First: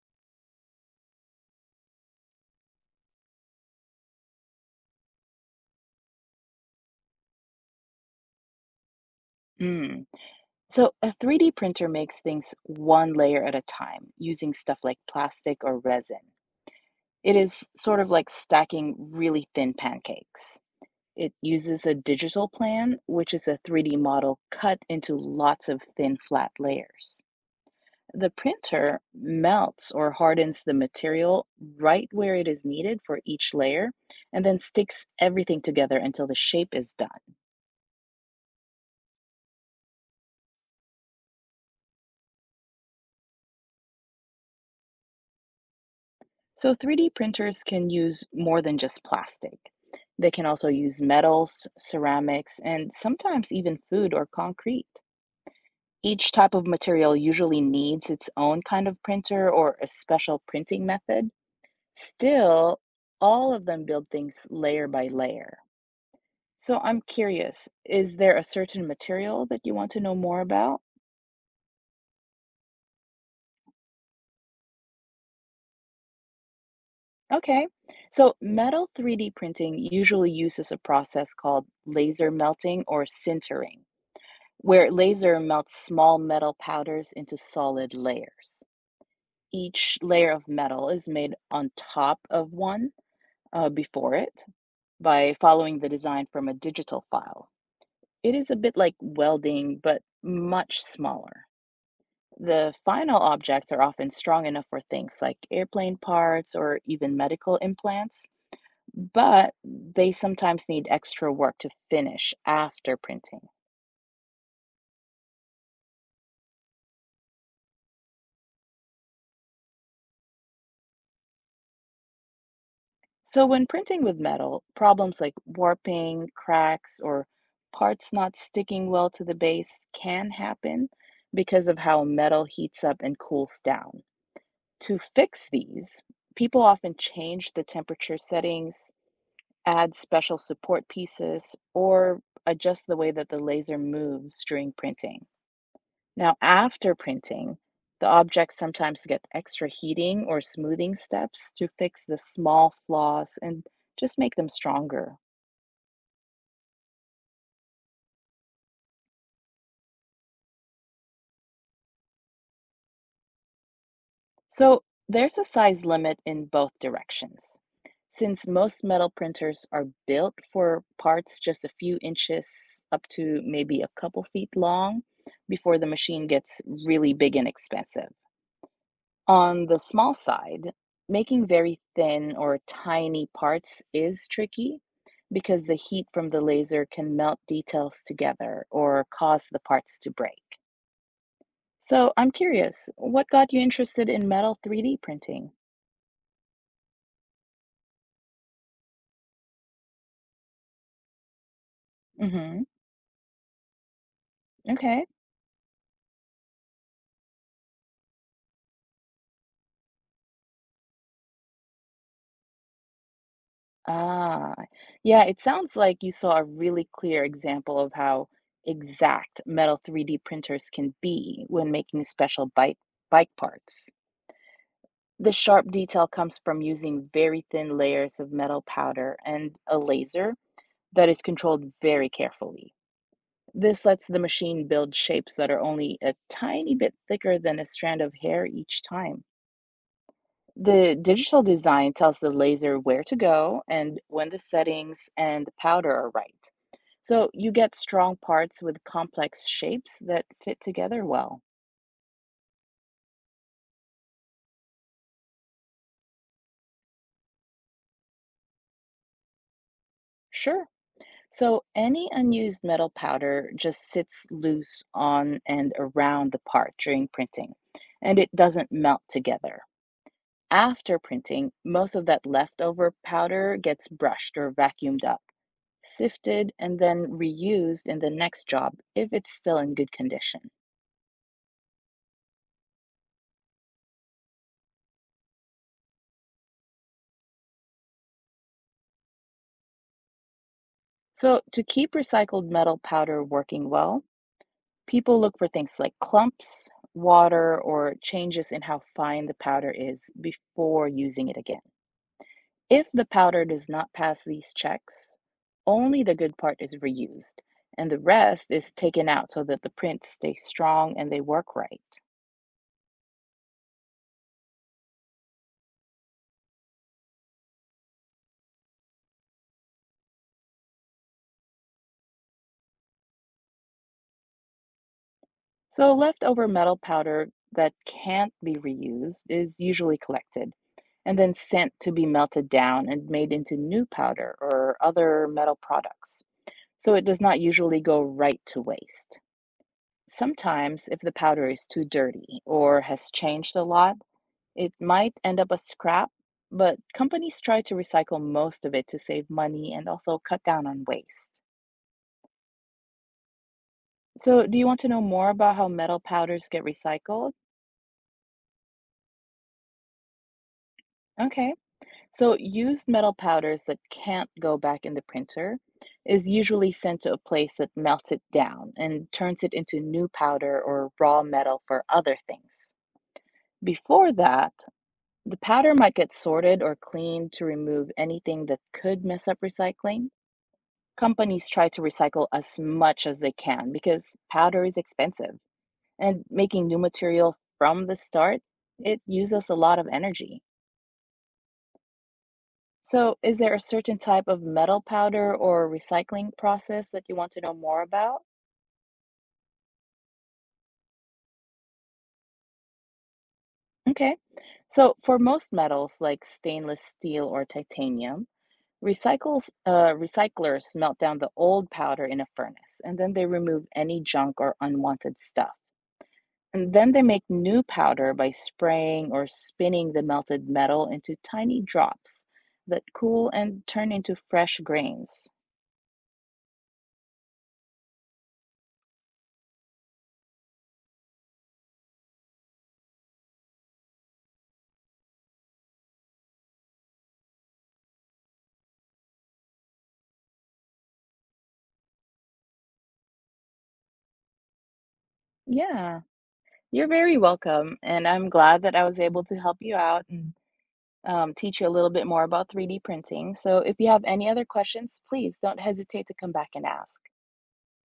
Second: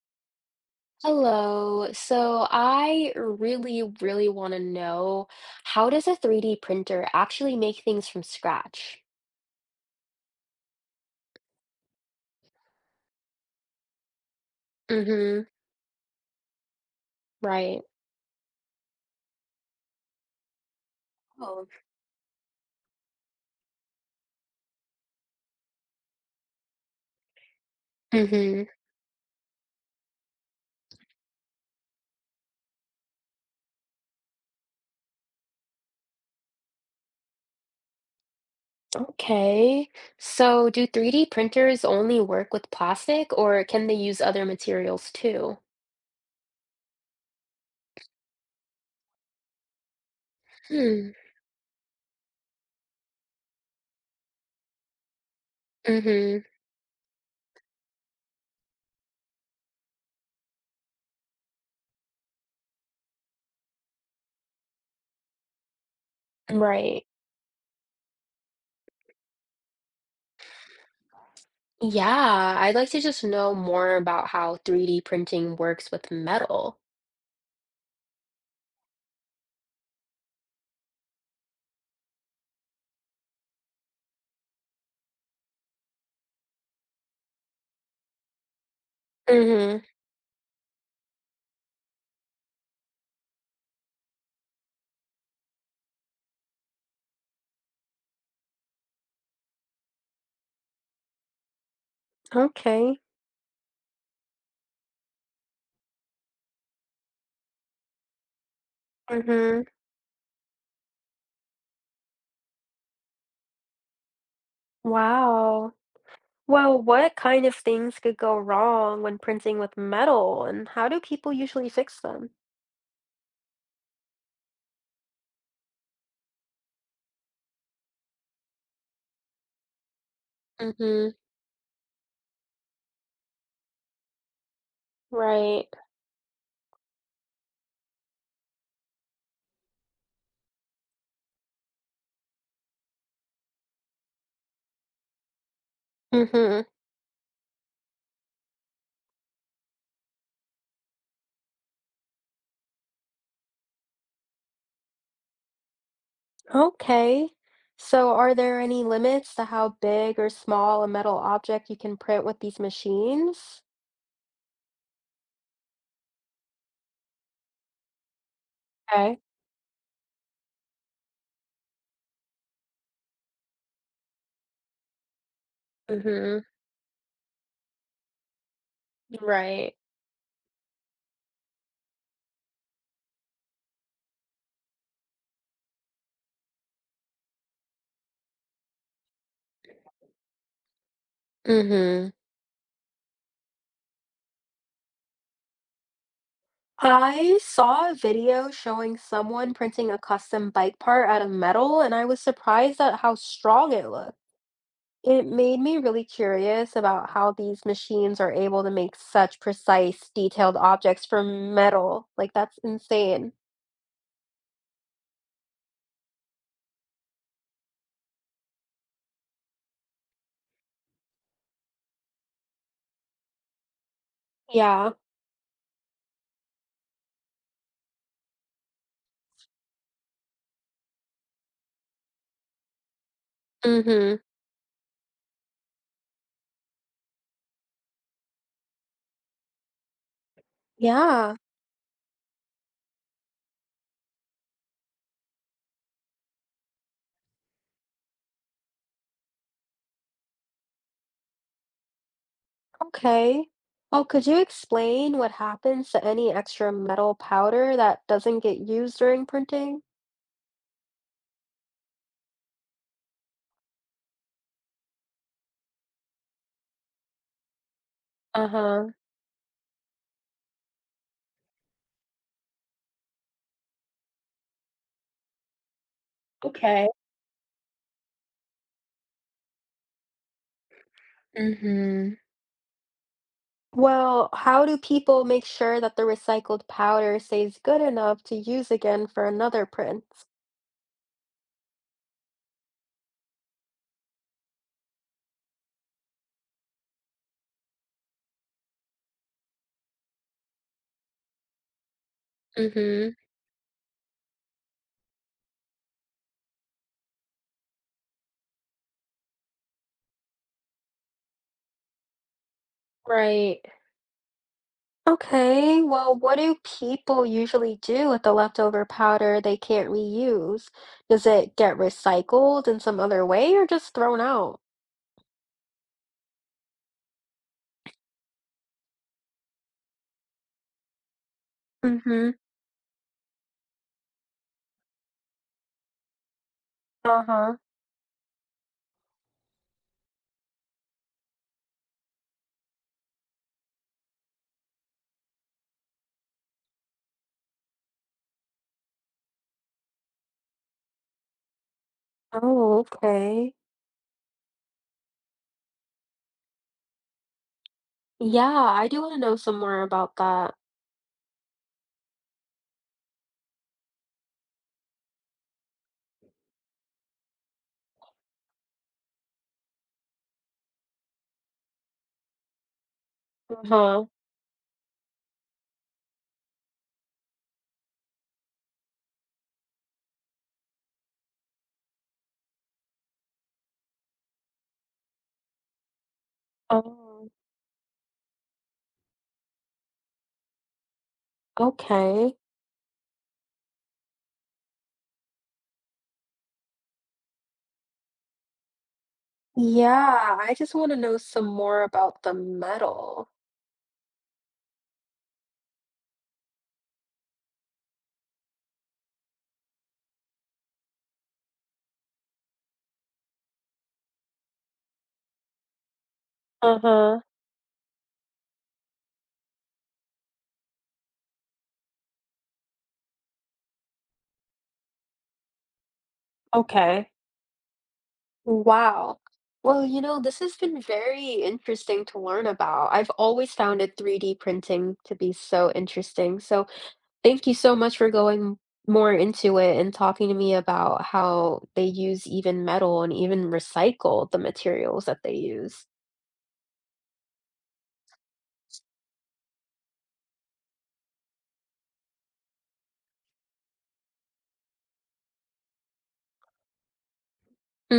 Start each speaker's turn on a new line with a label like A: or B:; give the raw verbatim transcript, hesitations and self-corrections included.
A: Hello. So I really, really want to know how does a three D printer actually make things from scratch?
B: Mm. So a three D printer makes things one layer at a time using stuff like
A: Mm-hmm.
B: plastic or resin. It is
A: Right.
B: sort of like stacking really thin pancakes. It
A: Oh.
B: uses a digital plan, which is a three D model cut into lots of thin flat layers. The
A: Mm-hmm.
B: printer melts or hardens the material right where it is needed for each layer and then sticks everything together until the shape is done.
A: Okay. So do three D printers only work with plastic or can they use other materials too?
B: So three D printers can use more than just plastic. They can also use
A: Hmm.
B: metals, ceramics, and sometimes even food or concrete. Each
A: Mm-hmm.
B: type of material usually needs its own kind of printer or a special printing method. Still, all of them build things layer by layer. So I'm
A: Right.
B: curious, is there a certain material that you want to know more about?
A: Yeah, I'd like to just know more about how three D printing works with metal.
B: Okay. So metal three D printing usually uses a process called laser melting or sintering where laser melts small metal powders into solid layers.
A: Mm-hmm.
B: Each layer of metal is made on top of one uh, before it by following the design from a digital file. It is a bit like welding, but much smaller. The
A: Okay.
B: final objects are often strong enough for things like airplane parts or even medical implants, but
A: Mm-hmm.
B: they sometimes need extra work to finish after printing.
A: Wow. Well, what kind of things could go wrong when printing with metal, and how do people usually fix them?
B: So when printing with metal, problems like warping, cracks, or parts not sticking well to the base can happen
A: Mm-hmm.
B: because of how metal heats up and cools down. To fix
A: Right.
B: these, people often change the temperature settings, add special support pieces, or adjust the way that the laser moves during printing. Now,
A: Mm-hmm.
B: after printing, the objects sometimes get extra heating or smoothing steps to fix the small flaws and just make them stronger.
A: Okay. So, are there any limits to how big or small a metal object you can print with these machines?
B: So there's a size limit in both directions, since most metal
A: Okay.
B: printers are built for parts just a few inches up to maybe a couple feet long before the machine
A: Mm-hmm.
B: gets really big and expensive. On
A: Right.
B: the small side, making very thin or tiny parts is tricky because the heat from the laser can melt details together or cause the parts to break.
A: Mm-hmm.
B: So I'm curious, what got you interested in metal three D printing?
A: I saw a video showing someone printing a custom bike part out of metal, and I was
B: Mm-hmm.
A: surprised at how strong it looked.
B: Okay.
A: It made me really curious about how these machines are able to make such precise, detailed objects from metal. Like, that's insane.
B: Ah, yeah, it sounds like you saw a really clear example of how exact metal three D printers can be when making special bike bike parts.
A: Yeah.
B: The sharp detail comes from using very thin layers of metal powder and a laser that is controlled very carefully. This lets the
A: Mm-hmm.
B: machine build shapes that are only a tiny bit thicker than a strand of hair each time. The
A: Yeah.
B: digital design tells the laser where to go, and when the settings and the powder are right, so you get strong parts with complex shapes that fit together well.
A: Okay. Oh, could you explain what happens to any extra metal powder that doesn't get used during printing?
B: Sure. So any unused metal powder just sits loose on and around the part during printing, and it doesn't
A: Uh-huh.
B: melt together. After printing, most of that leftover powder gets brushed or vacuumed up, sifted, and
A: Okay.
B: then reused in the next job if it's still in good condition.
A: Mm-hmm. Well, how do people make sure that the recycled powder stays good enough to use again for another print?
B: So, to keep recycled metal powder working well, people look for things like clumps, water, or changes in how fine the powder is before using it again. If the
A: Mm-hmm.
B: powder does not pass these checks, only the good part is reused, and the rest is taken out so that the prints stay strong and they work right.
A: Right. Okay, well, what do people usually do with the leftover powder they can't reuse? Does it get recycled in some other way or just thrown out?
B: So leftover metal powder that can't be reused is usually collected and then sent to be
A: Mm-hmm.
B: melted down and made into new powder or other metal products. So it does not
A: Uh-huh.
B: usually go right to waste. Sometimes, if the powder is too dirty or has changed a lot, it might end up as scrap, but companies try to recycle most of it to save money and also cut down on waste.
A: Oh, okay.
B: So, do you want to know more about how metal powders get recycled?
A: Yeah, I do want to know some more about that.
B: Okay. So used metal powders that can't go back in the printer is usually sent to a place that melts it down and turns it into new powder or raw metal for other things.
A: Uh-huh.
B: Before that, the powder might get sorted or cleaned to remove anything that could mess up recycling. Companies try to recycle as much as they can because powder is expensive, and making new
A: Oh,
B: material from the start, it uses a lot of energy.
A: okay.
B: So, is there a certain type of metal powder or recycling process that you want to know more about?
A: Yeah, I just want to know some more about the metal.
B: Okay. So, for most metals like stainless steel or titanium, recycles uh, recyclers melt down the old powder in a furnace, and then they remove any junk or unwanted stuff. And then they
A: Uh-huh.
B: make new powder by spraying or spinning the melted metal into tiny drops that cool and turn into fresh grains.
A: Okay. Wow. Well, you know, this has been very interesting to learn about. I've always found it three D printing to be so interesting. So thank you so much for going more into it and talking to me about how they use even metal and even recycle the materials that they use.
B: Yeah, you're very welcome. And I'm glad that I was able to help you out and um, teach you a little bit more about three D printing. So if you have any other questions, please don't hesitate to come back and ask.